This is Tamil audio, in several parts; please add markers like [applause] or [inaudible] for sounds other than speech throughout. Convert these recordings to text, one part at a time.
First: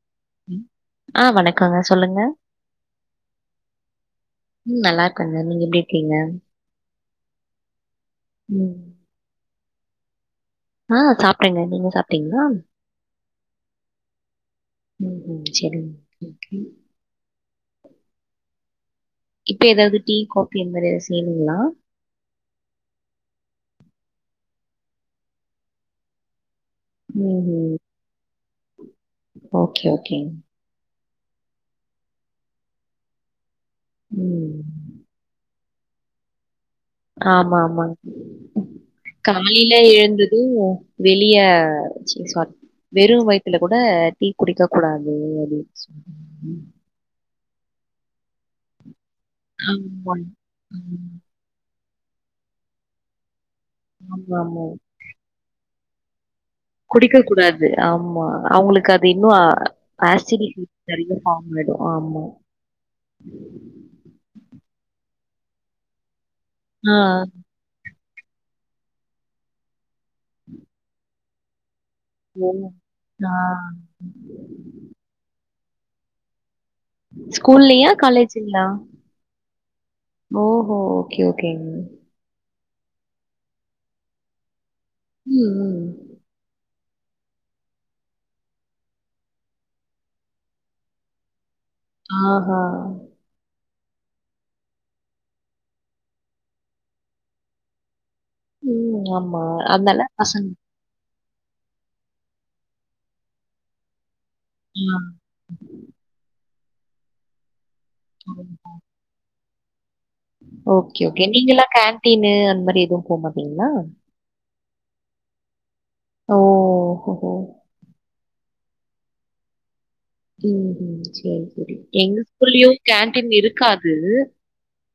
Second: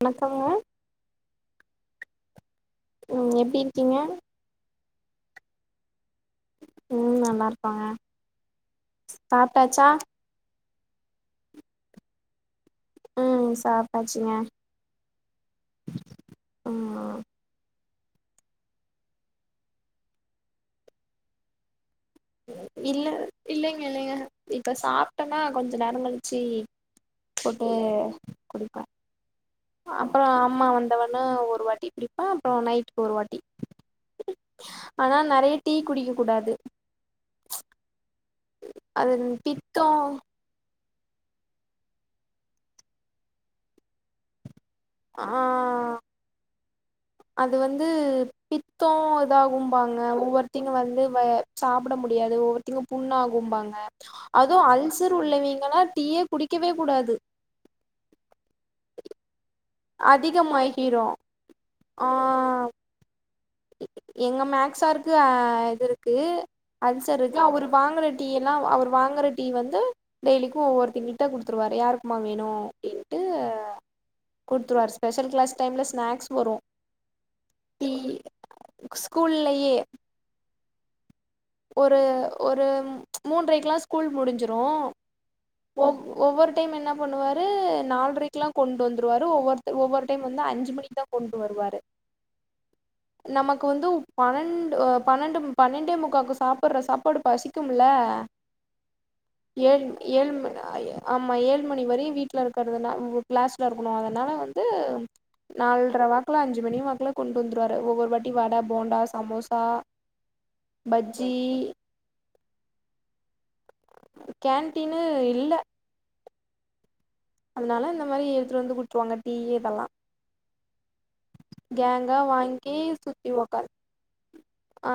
வணக்கங்க ம் ஆ வணக்கங்க சொல்லுங்க ம் எப்டி இருக்கீங்க ம் நல்லாருக்கங்க நீங்க எப்டிருக்கீங்க ம் நல்லா இருக்கங்க ம் சாப்ட்டாச்சா ஆ சாப்டெங்க நீங்க சாப்ட்டீங்ளா ம் சாப்டாச்சுங்க ம்ஹும் சரிங்க ஓகே ம்மா இப்ப ஏதாவ்து டீ காபி அந் மாரி ஏதாவ்து செய்ணுங்ளா இல்ல இல்லைங்க இல்லைங்க இப்ப சாப்ட்டனா கொஞ்ச நேரங்கழிச்சி போட்டு ம்ஹும் குடிப்பே ஓகே அப்றோ ஓகேங்க அம்மா வந்தவொன்ன ஒரு வாட்டி குடிப்ப அப்புறோ நைட்டுக்கு ஒரு வாட்டி ம் ஆனா நெறைய டீ குடிக்க கூடாது ஆமா ஆமா அது காலைல பித்தோ எழுந்து வெளிய ச்சி சார் வெறு வய்த்ல கூட டீ குடிக்க கூடாது ஆ அப்டின் சொல் அது வந்து பித்தோ இதாகும்பாங்க ஆமா ஒவ்வொருத்திங்க வந்து ம் வ சாப்பிட முடியாது ஒவ்வொருத்திங்க புண்ணாகும்பாங்க ஆமா அதுவு ஆமா அல்சர் உள்ளவீங்கள்லா டீயெ குடிக்கவே கூ குடிக்க கூடாது ஆமா அவுங்களுக்கு அது இன்னு ஆசிடிட்டி அதிகமாகிரு நெறய ஃபார்ம் ஆய்டு ஆ ஆமா எங்க மேக்ஸார்க்கு இது இருக்கு ஆ அல்சர் இருக்கு அவ்ரு வாங்கற டீ எல்லா அவர் வாங்குற டீ வந்து டெய்லிக்கு ஒவ்வொருத்திங்கிட்ட குடுத்துருவாரு யாருக்கு மா ஓ! வேணு அப்டின்ட்டு ஆ குடுத்துருவார் ஸ்பெஷல் க்ளாஸ் டைம்ல ஸ்நாக்ஸ் வரு ஸ்கூல்லயா டீ காலேஜ்ஜிலயா ஸ்கூல்லயே ஓஹோ ஓகே, ஓகேங்க. ஒரு ஒரு மூன்றைக்லா ஸ்கூல் முடிஞ்சிரு ம், ம். ஒவ்வொரு டைம் என்ன பண்ணுவாரு நால்ரைக்லா கொண்டு வந்துருவாரு ஒவ்வொருத்தரு ஒவ்வொரு டைம் வந்து அஞ்சி மணிக்கிதா கொண்டு வருவாரு ஆஹா நமக்கு வந்து பன்னெண்டு பன்னெண்டு பன்னெண்டே முக்காக்கு சாப்பட்ற சாப்பாடு பசிக்குமுல்ல ம் ஆமா அத்னால ஏழ் மண் ஆமா ஏழு மணி வரையு வீட்ல இருக்கிறதுனால க்ளாஸ்ல இருக்கணு அதனால வந்து [unintelligible] நால்ர வாக்குல அஞ்சு மணி வாக்குல கொண்டு வந்துருவாரு ஒவ்வொரு வாட்டி வட போண்டா சமோசா ஓகே ஓகே பஜ்ஜி நீங்கெல்லா கேன்டீனு அந்த மாரி எதுவு போ மாட்டீங்ளா கேன்டீனு இல்ல ஓ ஹொஹொ அதனால இந்த மாரி எடுத்துட்டு வந்து குடுத்துருவாங்க டீ இதெல்லா ம் செரி செரி கேங்கா எங்க ஸ்கூல்லயு வாங்கி சுத்தி கேன்டீன் ஒக்காந் இருக்காது ஆ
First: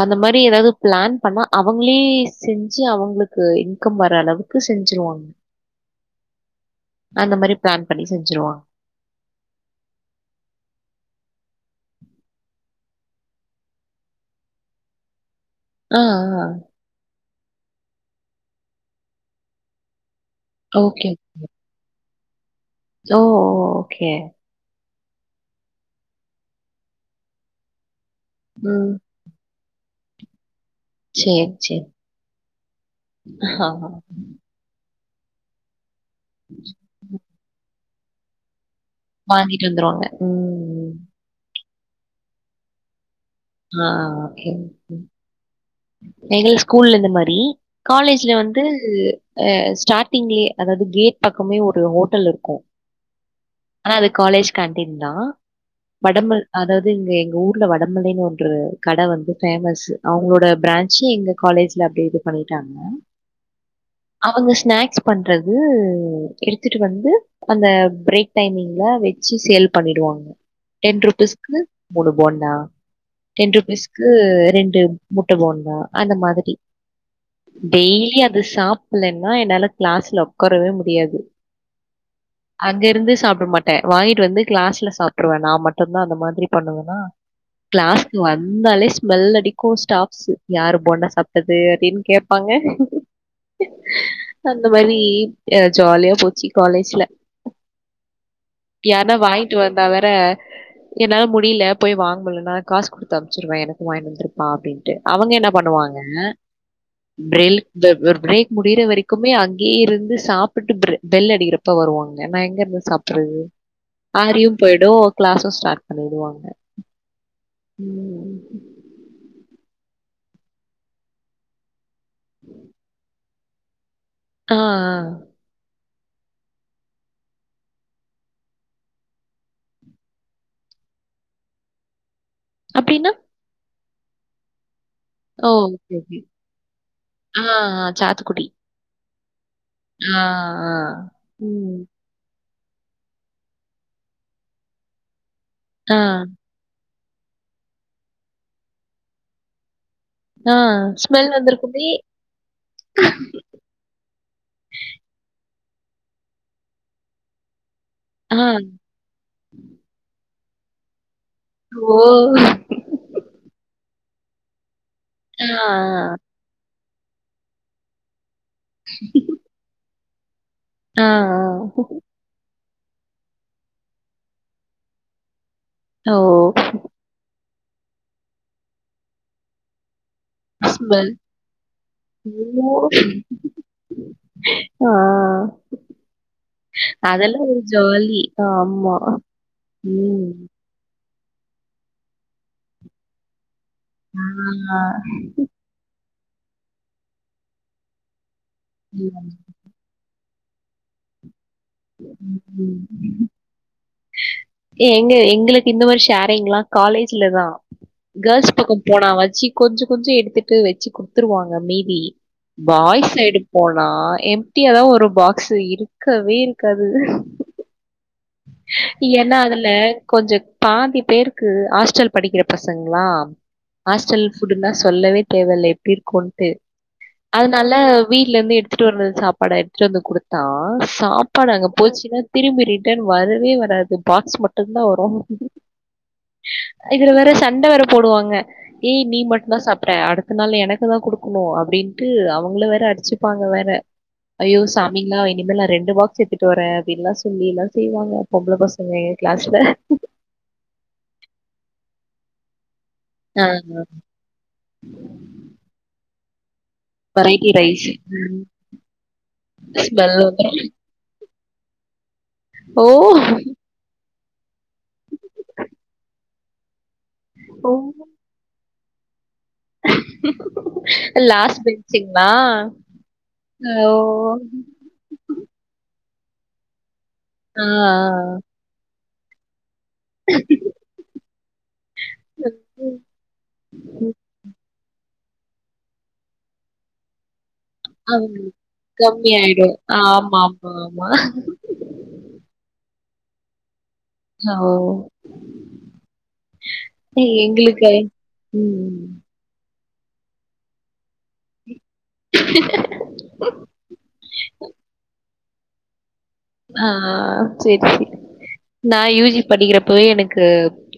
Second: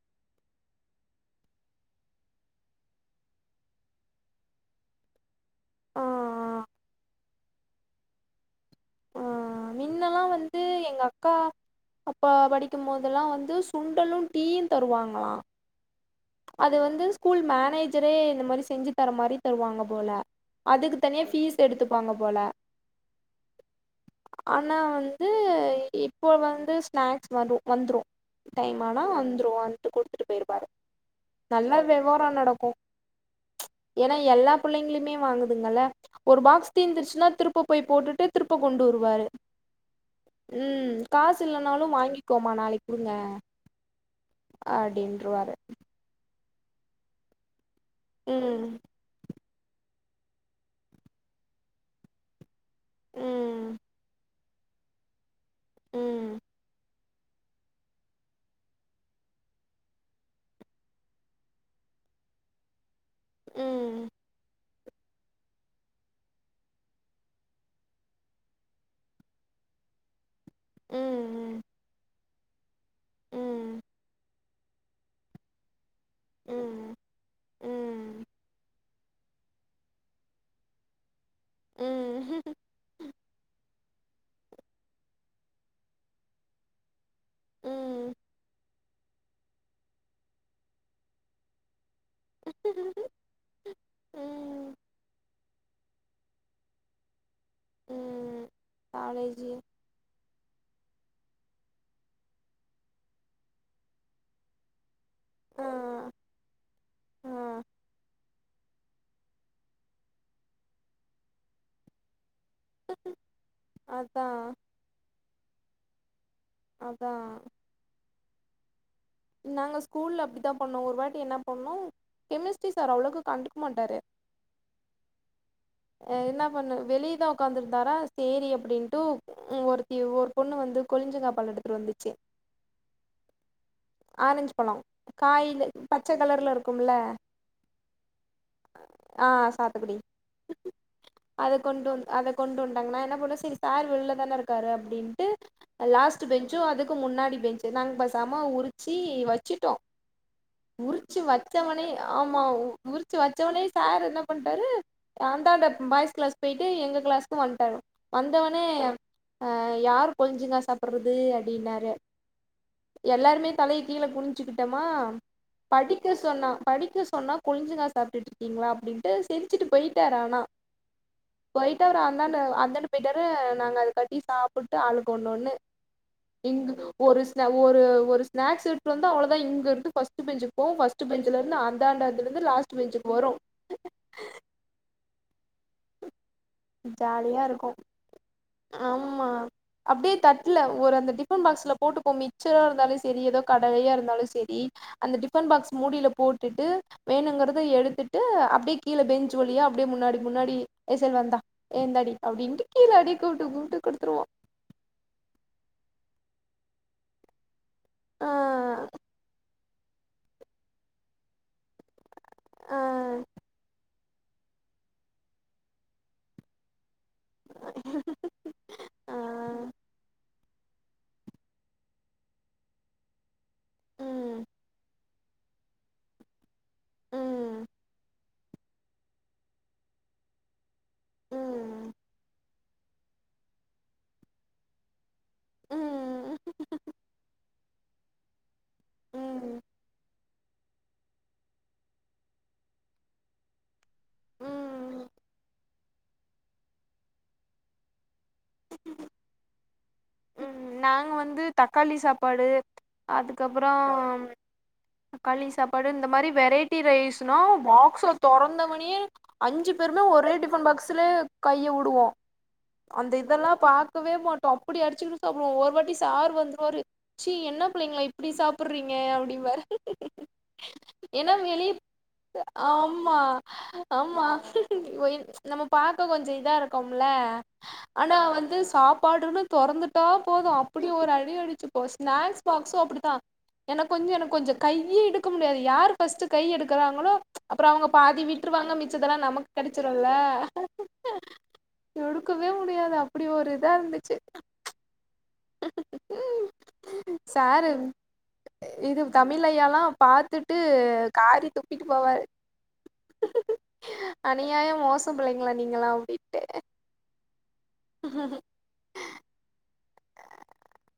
அந்த மாரி எதாவது ப்ளான் பண்ணா அவங்ளே செஞ்சு அவங்களுக்கு இன்கம் வர அளவுக்கு செஞ்சிருவாங் [inaudible] ஆ அந்த மாரி ப்ளான் பண்ணி செஞ்சிருவாங் ஓ மின்னெல்லா வந்து எங்க அக்கா அப்பா படிக்கும்போதெல்லா வந்து சுண்டலு டீயு தருவாங்களா ஆ அது வந்து ஸ்கூல் மேனேஜரே இந்த மாரி செஞ்சு தர மாரி தருவாங்க போல அதுக்கு ஓகே. தனியா ஃபீஸ் எடுத்துப்பாங்க போல ஓ ஓ ஓகே ஆனா வந்து இப்போ வந்து ஸ்நாக்ஸ் வரும் வந்துரு டைம் ம். ஆனா வந்துரு வந்துட்டு குடுத்துட்டு போயிருவாரு சரி, சரி. நல்லா வியாபாரம் நடக்கும் ஆமா. ஏன்னா எல்லாப் புள்ளைங்ளுமே வாங்குதுங்கள ஒரு பாக்ஸ் தீர்ந்துடுச்சுன்னா திருப்ப போய் போட்டுட்டு திருப்ப கொண்டு வரு வாங்கிட்டு வந்துருவாங்க ம். உம் காசு இல்லனாலு வாங்கிக்கோமா நாளைக்கு குடுங்க ஆ அப்டின்றுவாரு எங்கல ஸ்கூல்ல இந் இந்த மாரி காலேஜ்ல வந்து ம் அ ஸ்டார்ட்டிங்லயே அதாவது கேட் பக்கமே ஒரு ஹோட்டல் இருக்கு ம் ஆனா அது காலேஜ் கேன்டீன்தா படம்ப ம் அதா தங்க எங்க ஊர்ல வடமலைன்னு ஒன்ற கட வந்து பேமஸ் அவங்களோட பிரான்சு எங்க காலேஜ்ல அப்டியே இது பண்ணிட்டாங்க ம் அவங்க ஸ்நாக்ஸ் பண்றது எடுத்துட்டு வந்து அந்த பிரேக் டைமிங்ல வெச்சு சேல் பண்ணிடுவாங்க டென் ருபீஸ்கு ம் மூணு போண்டா ம் டென் ம் ருபீஸ்கு ரெண்டு மு ட்ட போண்டா அந்த மாதிரி ம் டெய்லி ம் அது சாப்பலன்னா என்னால கிளாஸ்ல ஒக்கரவே முடியாது உம் அங்க இருந்து சாப்ட மாட்ட வாங்கிட்டு வந்து கிளாஸ்ல சாப்பிடுவே நா மட்டுதா அந்த மாதிரி பண்ணுவன்னா ம் கிளாஸ்க்கு வந்தாலே ஸ்மெல் அடிக்கு ஸ்டாப்சு யாரு போண்டா சாப்டது அப்டின் கேப்பாங்க அந்த ம் மாரி ஏ ஜாலியா போச்சு காலேஜ்ல ம் யார்னா காலேஜு வாங்கிட்டு வந் தவர என்னால முடியல போய் வாங்கலனா காசுகுடுத்து அம்ச்சுடுவே எனக்கு வாங்கின் வந்துருப்பா அப்டின் டு அவங்க என்ன ஆ பண்ணுவாங்க ஆ பிரெல் பிரேக் முடிற வரைக்குமே அங்யே இருந்து சாப்பிட்டு பெல் அடிக்கிறப் ப வருவாங்க நா எங்க [unintelligible] சாப்ட்டுறது அதா ஆரியு போயிடு கிளாஸு ஸ்டார்ட் பண்ணிடுவாங்க அதா ம் நாங்க ஸ்கூல்ல அப்டிதா பண்ணோ ஒரு வாட்டி என்ன பண்ணோ கெமிஸ்ட்ரி சார் அவ்ளோக்கு கண்டுக்க மாட்டாரு ஆ ஆ என்ன பண்ணொ வெளியதா ஒக்காந்துருந்தாரா சேரி அப்டின்ட்டு ம் ஒருத்தி ஒரு பொண்ணு வந்து கொழிஞ்சங்கா பால் எடத்துட்டு வந்துச்சு அப்டின்னா ஆரஞ்ச் பழொ ஓ காய்ல ஓகே பச்ச ஓகே கலர்ல இருக்கும்ல ஆ ஆ சாத்துக்குடி ஆ சாத்துகுடி ஆ ஆ அத ம் கொண்டு வந்து அத கொண்டு வந்ட்டாங்க நா என்ன பண்ணுவே செரி சார் வெள்ல தான இருக்காரு அப்டின்ட்டு அ ஆ லாஸ்ட்டு பெஞ்சு அதுக்கு முன்னாடி பெஞ்சு நாங்க பெசாம உரிச்சி வச்சுட்டோ ஆ உறுச்சு ஸ்மெல் வச்சொவனே வந்திருக்குமே ஆமா உறுச்சு வச்சொனே சார் என்ன பண்ட்டாரு அந்தாண்ட பாய்ஸ் கிளாஸ் பொயிட்டு எங்க கிளாஸ்க்கு வந்ட்டாரு ஆ வந்தவொனே அ யாரு கொழிஞ்சுங்கா சாப்புடுறது அப்டின்னாரு ஓ எல்லாருமே தலைய கீழ குனுஞ்சுக்கிட்டமா ஆ ஆ படிக்க சொன்னா படிக்க சொன்னா கொழிஞ்சுங்கா சாப்ட்டுட்டு இருக்கீங்களா அப்டின்டு சிரிச்சுட்டு பொயிட்டாரு ஆனா ஆ போயட்டு அவர் அந்த அந்தாண்ட அந்தாண்ட பொய்ட்டாரு நாங்க அது காட்டி சாப்புட்டு ஆளுக்கு ஒன்னொன்னு ஆ ஓ எங்க ஒரு ஸ்ந ஒரு ஸ்நாக்ஸ் எட்டு வந்தா அவ்ளோதா இங்க இருந்து ஃபஸ் ட்டு பெஞ்சுக் போகு ஃபஸ்டு ஸ்மெல் பெஞ்சுல இருந்து அந்தாண்ட அதுல இருந்து ஓ லாஸ்ட்டு பெஞ்சுக்கு வரு ஆ அதெல்லா ஜாலியா ஒரு இருக்கு ஜாலி ஆமா அப்டியே ம். தட்டுல ஒரு அந்த டிப் பன் பாக்ஸ்ல போட்டுப்போ மிச்சரா இருந்தாலு செரி எதோ கடலையா இருந்தாலு ஆ. செரி அந்த டிஃபன் பாக்ஸ் மூடில போட் ட்டுட்டு வேணுங்குறத எடுத்துட்டு அப்டியே கீழ பெஞ்சு வழியா அப்டியே முன்னாடி முன்னாடி ஏ செல்வா இந்தா ஏ இந்தாடி அப்டின்ட்டு ம். கீழ அப்டி கூப்ட்டு கூப்ட்டு குடுத்துருவோ ஏ எங்க எங்ளுக்கு இந்த மாரி ஷேரிங்ளா காலேஜ்லதா கேள்ஸ் பக்கொ ஆ போனாவாச்சி கொஞ்சொ கொஞ்சொ எடுத்துட்டு வச்சு குடுத்துருவாங்க மீதி பாய்ஸ் ஆ சைடு போனா எம் ட்டியா தா வரு பாக்ஸு இருக்கவே இருக்காது ஆ ஏன்னா அதுல கொஞ்சொ பாதி பேருக்கு ஹாஸ்டல் படிக்கிற பசங்களா ஹாஸ்டல் ம் ஃபுட்டுனா சொல்லவே தேவெல்ல எப்டி இருக்குன்ட்டு ம் ம் அதுனால வீட்ல இருந்து எடுத்துட்டு வர்றது சாப்பாட எடுத்துட்டு வந்து குடுத்தா சாப்பாடு அங்க ம் போச்சுன்னா திரும்பி ரிட்டன் வரவே வராது பாக்ஸ் மட்டந்தா வரு ம் இதுல வேற சண்ட வேற போடுவாங்க ஏய் நீ மட்டு தா சாப்ட அடுத் த நாளு எனக்கு தா குடுக்கணு அப்டின்ட்டு அவுங்கள வேற அடுச்சுப்பாங்க வேற ஐயோ ம் சாமிங்ளா இனிமே நா ரெண்டு பாக்ஸ் எட்துட்டு வரே அப்டின்ல்லா சொல்லில்லா செய்வாங்க பொம்ள பசங்க எங்க கிளாஸ்ல ம் நாங்க வந்து தக்காளி சாப்பாடு அ அ அதுக்கப்புறோ தக்காளி சாப்பாடு இந்த மாரி வெரைட் ட்டி ரைஸ்னா வெரைட்டி ரைஸ் பாக்ஸ தொறந்தவுனயே அஞ்சு பேருமே ஸ்மெல் ஒரே வந்துரு டிஃபன் பாக்ஸ் த்துலே கைய வுடுவோ ஓ அந்த இதெல்லா பாக்கவே மாட்டோ அப்பிடி அடிச்சிகுனு சாப்பிடுவோ ஒரு வாட்டி சாரு வந்துருவாரு சீ என்ன ஓ பிள்ளைங்களா இப்டி சாப்புறீங்க அப்டின்வாரு ஏனா லாஸ்ட் வெளிய பெஞ்சுங்களா ஆமா ஓ ஆமா வயிறு நம்ம பாக்க கொஞ்சோ இதா இருக்கோம்ல ஆ ஆனா ஆ வந்து சாப்பாடுன்னு தொறந்துட் டா போது அப்பிடி ஒரு அடி அடிச்சுப்போ ஸ்நாக்ஸ் பாக்ஸு அப்பிடித்தா எனக் கொஞ்சோ எனக் கொஞ்சௌ கையே எடுக்க முடியாது யாரு ஃபஸ்ட்டு கை எடுக்றாங்களோ அப்புறோ அவங்க பாதி ஆமா விட்டுருவாங்க மிச்சதெல்லா நமக் கம்மியாயிடு கெடச்சிருல ஆமா ஆமா ஆமா எடுக்கவே முடியாது அப்பிடி ஒரு இதா இருந்துச்சு அ ஓ சாரு எங்களுக்கு ம் இது ம் தமிழ் ஐய்யால்லா பாத்துட்டு காரி துப்பிட்டு போவாரு அநியாயோ மோசம் பிள்ளைங்ளா நீங்களி அப்டின்ட்டு ஆ ஆ செரி ம்கூகூம் நா யூ ஜி படிக்கிறப்பவே எனக்கு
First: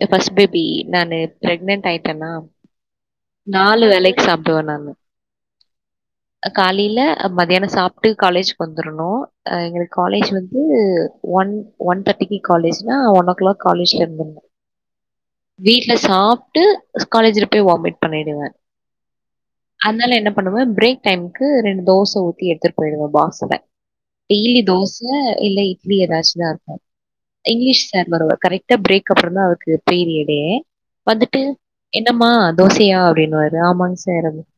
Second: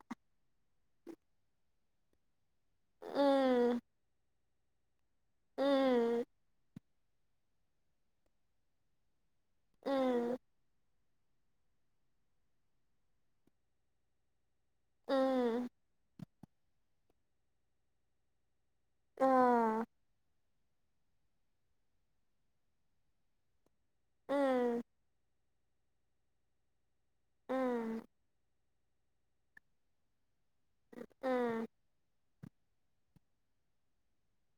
அ ஃபஸ்ட் பேபி நானு ப்ரெக்னென்ட் ஆய்ட்டேனா ம் நாலு வேலைக் சாப்டுவ நானு ம் காலில மத்தியான சாப்ட்டு காலேஜ்க்கு வந்துரணு அ எங்களுக் காலேஜ் ம் வந்து ஒன் ஒன் தேர்டிக்கு காலேஜ்னா ஒன் ஓ கிளாக் காலேஜ்ல இருந்துன்னோ ம் வீட்ல சாப்ட்டு காலேஜ்ல போய் வாமிட் பண்ணிடுவே ஆ அத்னால என்ன பண்ணுவ பிரேக் டைமுக்கு ரெண்டு தோச ஊத்தி எடுத்துற் போயிடு பாஸ்ஸுல டெய்லி ம் தோச இல்ல இட்லி எதாச்சுதா இருக்கு இங்க்லீஷ் ம் சார் வருவாரு கரெக் ட்டா பிரேக் அப்புறோந்தா அவருக்கு பீரியடே வந்துட்டு ம் என்னம்மா தோசையா அப்டின்வாரு ஆமாங் சார் அப்டின்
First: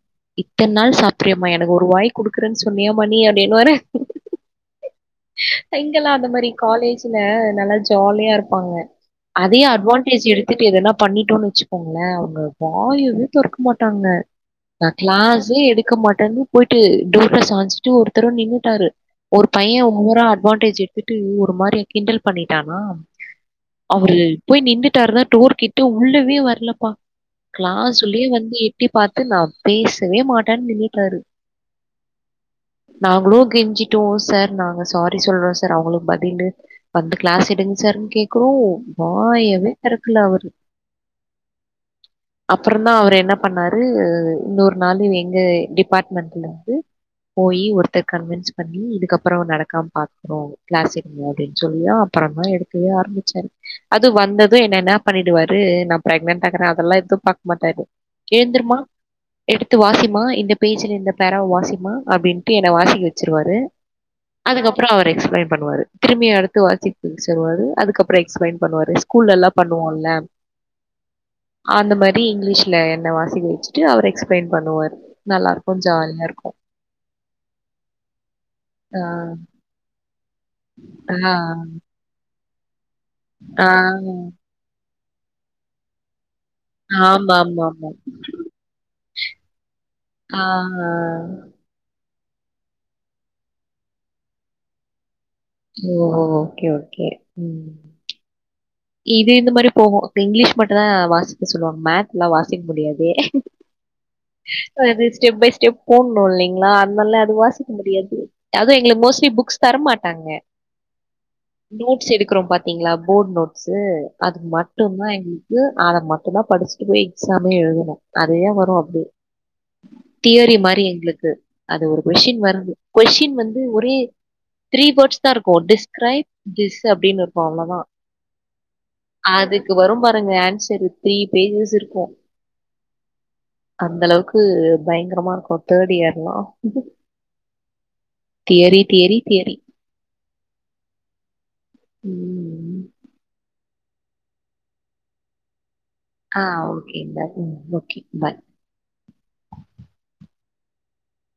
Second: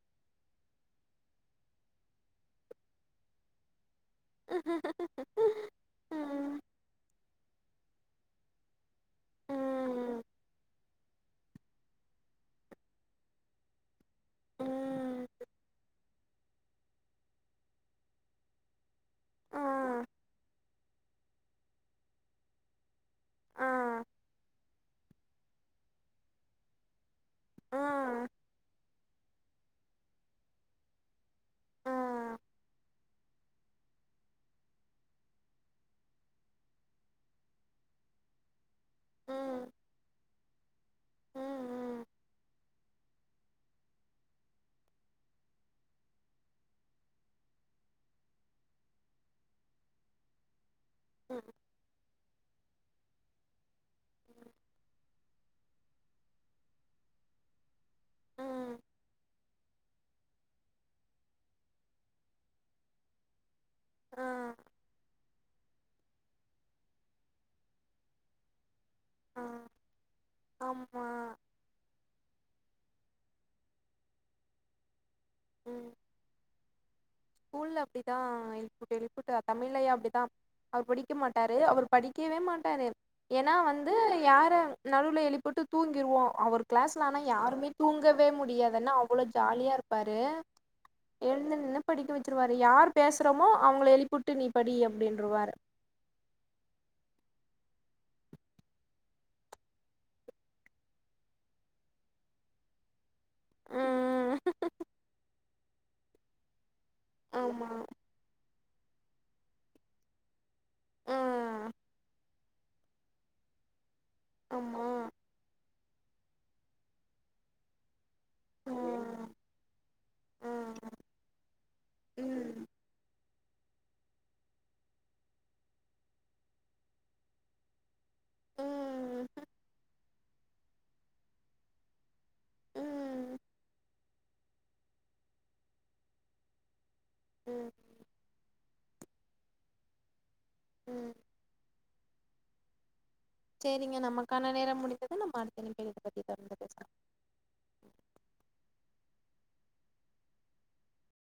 இத்தன்நாள் சாப்ரியேமா எனக்கு ஒரு வாய் குடுக்குறேன் சொன்னியாமா நீ அப்டின்வாரு அ இங்கெல்லா அந்த மாரி ம் காலேஜில நல்லா ஜாலியா இருப்பாங்க அதயே ம் அட்வான்டேஜ் எடுத்துட்டு எதனா பண்ணிட்டோன்னு வெச் கோங்ளே அவுங்க வாயவே தொறக்க மாட்டாங்க நா ம் க்ளாஸே எடுக்க மாட்டனு போயிட்டு டோர்ல சாஞ்சிட்டு ஒருத்தரவ நின்னுட்டாரு ஒரு ஆ பைய ஓவரா அட்வான்டேஜ் எடுத்துட்டு ஒரு மாரி கிண்டல் பண்ணிட்டானா ஆ அவரு போய் நின்னு ட்டாரு டோரு கிட்ட உள்ளவே வரலப்பா ஆ க்ளாஸ் உள்ளயே வந்து எட்டி பாத்து நா பேசவே மாட்டன் நின்னுடாரு ஆ நாங்களு கெஞ்சிட்டோ சார் நாங்க சாரி சொல்றோ சார் அவுங்களுக்கு பதிலு வந்து க்ளாஸ் எடுங் சார்ருன்னு கேக்குறோ ம் வாயவே தெறக்கல அவரு ம் அப்புறந்தா அவர் என்ன பண்ணாரு அ இன்னொரு நாளு எங்க டிபாட்மெண்ட்லந்து போயி ஒருத்தர் கன்வென்ஸ் பண்ணி இதுக்கப்புறோ நடக்காம் பாத்துக்குறோ க்ளாஸ் எடுக்க ம் அப்டின் சொல்லி அப்பறந்தா எடுக்கவே ஆரம்பிச்சாரு அது வந்தது என்ன என்ன பண்ணிடுவாரு நா ப்ரெக்னன்டாகிறே அதெல்லா எது பாக் மாட்டாரு ம் ஏந்திருமா எடுத்து வாசிமா இந்த பேஜுல இந்த பேராவ வாசிமா அப்டின்ட்டு என்ன வாசிக்க வெச்சிருவாரு ஆ அதுக்கப் எக்ஸ்பளைன் பண்ணுவாரு திரும்மியு அடுத்து வாசிக்க சொல்வாரு அதுக்கப்பற எக்ஸ்பளைன் பண்ணுவாரு ஸ்கூல்ல ஆ எல்லா பண்ணுவோம்ல ஆமா அந்த மாதிரி இங்கிலீஷ்ல என்ன வாசிக்க வச்சுட்டு அவரு எக்ஸ்பிளைன் பண்ணுவாரு நல்லா இருக்கும் ம் ஜாலியா இருக்கும் ஸ்கூல்ல அப்டிதா எழுப்புட்டு ஆ எழுப்புட்டு தமிழ் ஐயா அப்டிதா அவர் படிக்க ஆ மாட்டாரு அவர் படிக்கவே மாட்டாரு ஏன்னா வந்து ஆ யார நடுவில் எழுப்புட்டு தூங்கிடுவோ அவரு கிளாஸ்ல ஆனா யாருமே ஆமாமாமா. தூங்கவே முடியாது ஏன்னா அவ்வள ஜாலியா இருப்பாரு ஆ. எழுந்து நின்னு படிக்க வச்சருவாரு யார் பேசுறோமோ அவங்கள எழுப்பிட்டு நீ படி அப்டின்றுவாரு ஓ ஓகே ஓகே ம் இது இந்த மாதிரி போகு இப்ப இங்கிலீஷ் மட்டுதா வாசிக்க சொல்லுவாங்க மேத் எல்லா வாசிக்க முடியாது ம் அது ஸ்டெப் பை ஸ்டெப் போடணும் இல்லிங்களா அதனால அது வாசிக்க ஆமா முடியாது அதுவும் எங்களுக்கு மோஸ்ட்லி புக்ஸ் தரமாட்டாங்க ம் நோட்ஸ் எடுக்கிறோ பாத்தீங்களா போர்ட் நோட்ஸு அதுக்கு ஆமா மட்டும்தா எங்களுக்கு அத மட்டுும் தா படிச்சுட்டு போய் எக்ஸாமே எழுதுனு நெறைய வரு அப்டி ம் தியரி ம் மாதிரி எங்களுக்கு அது ஒரு கொஸ்டின் ம் வருது கொஸின் வந்து ஒரே த்ரீ வேர்ட்ஸ் தா இருக்கும் டிஸ்கிரைப் தீஸ் அப்டின்னு இருக்கும் அவ்வளோதா ம் அதுக்கு வரு பாருங்க ஆன்சர் த்ரீ பேஜஸ் இருக்கும் ம் அந்த அளவுக்கு பயங்கரமா இருக்கும் தேர்ட் இயர்லா ம் தியரி தியரி தியரி ம் ம் சேரிங்க நமக்கான நேர முடிந்தது நம்ம அடுத்த இனைப்பு ஆ ஓகேங்க ம் ஓகே பாய்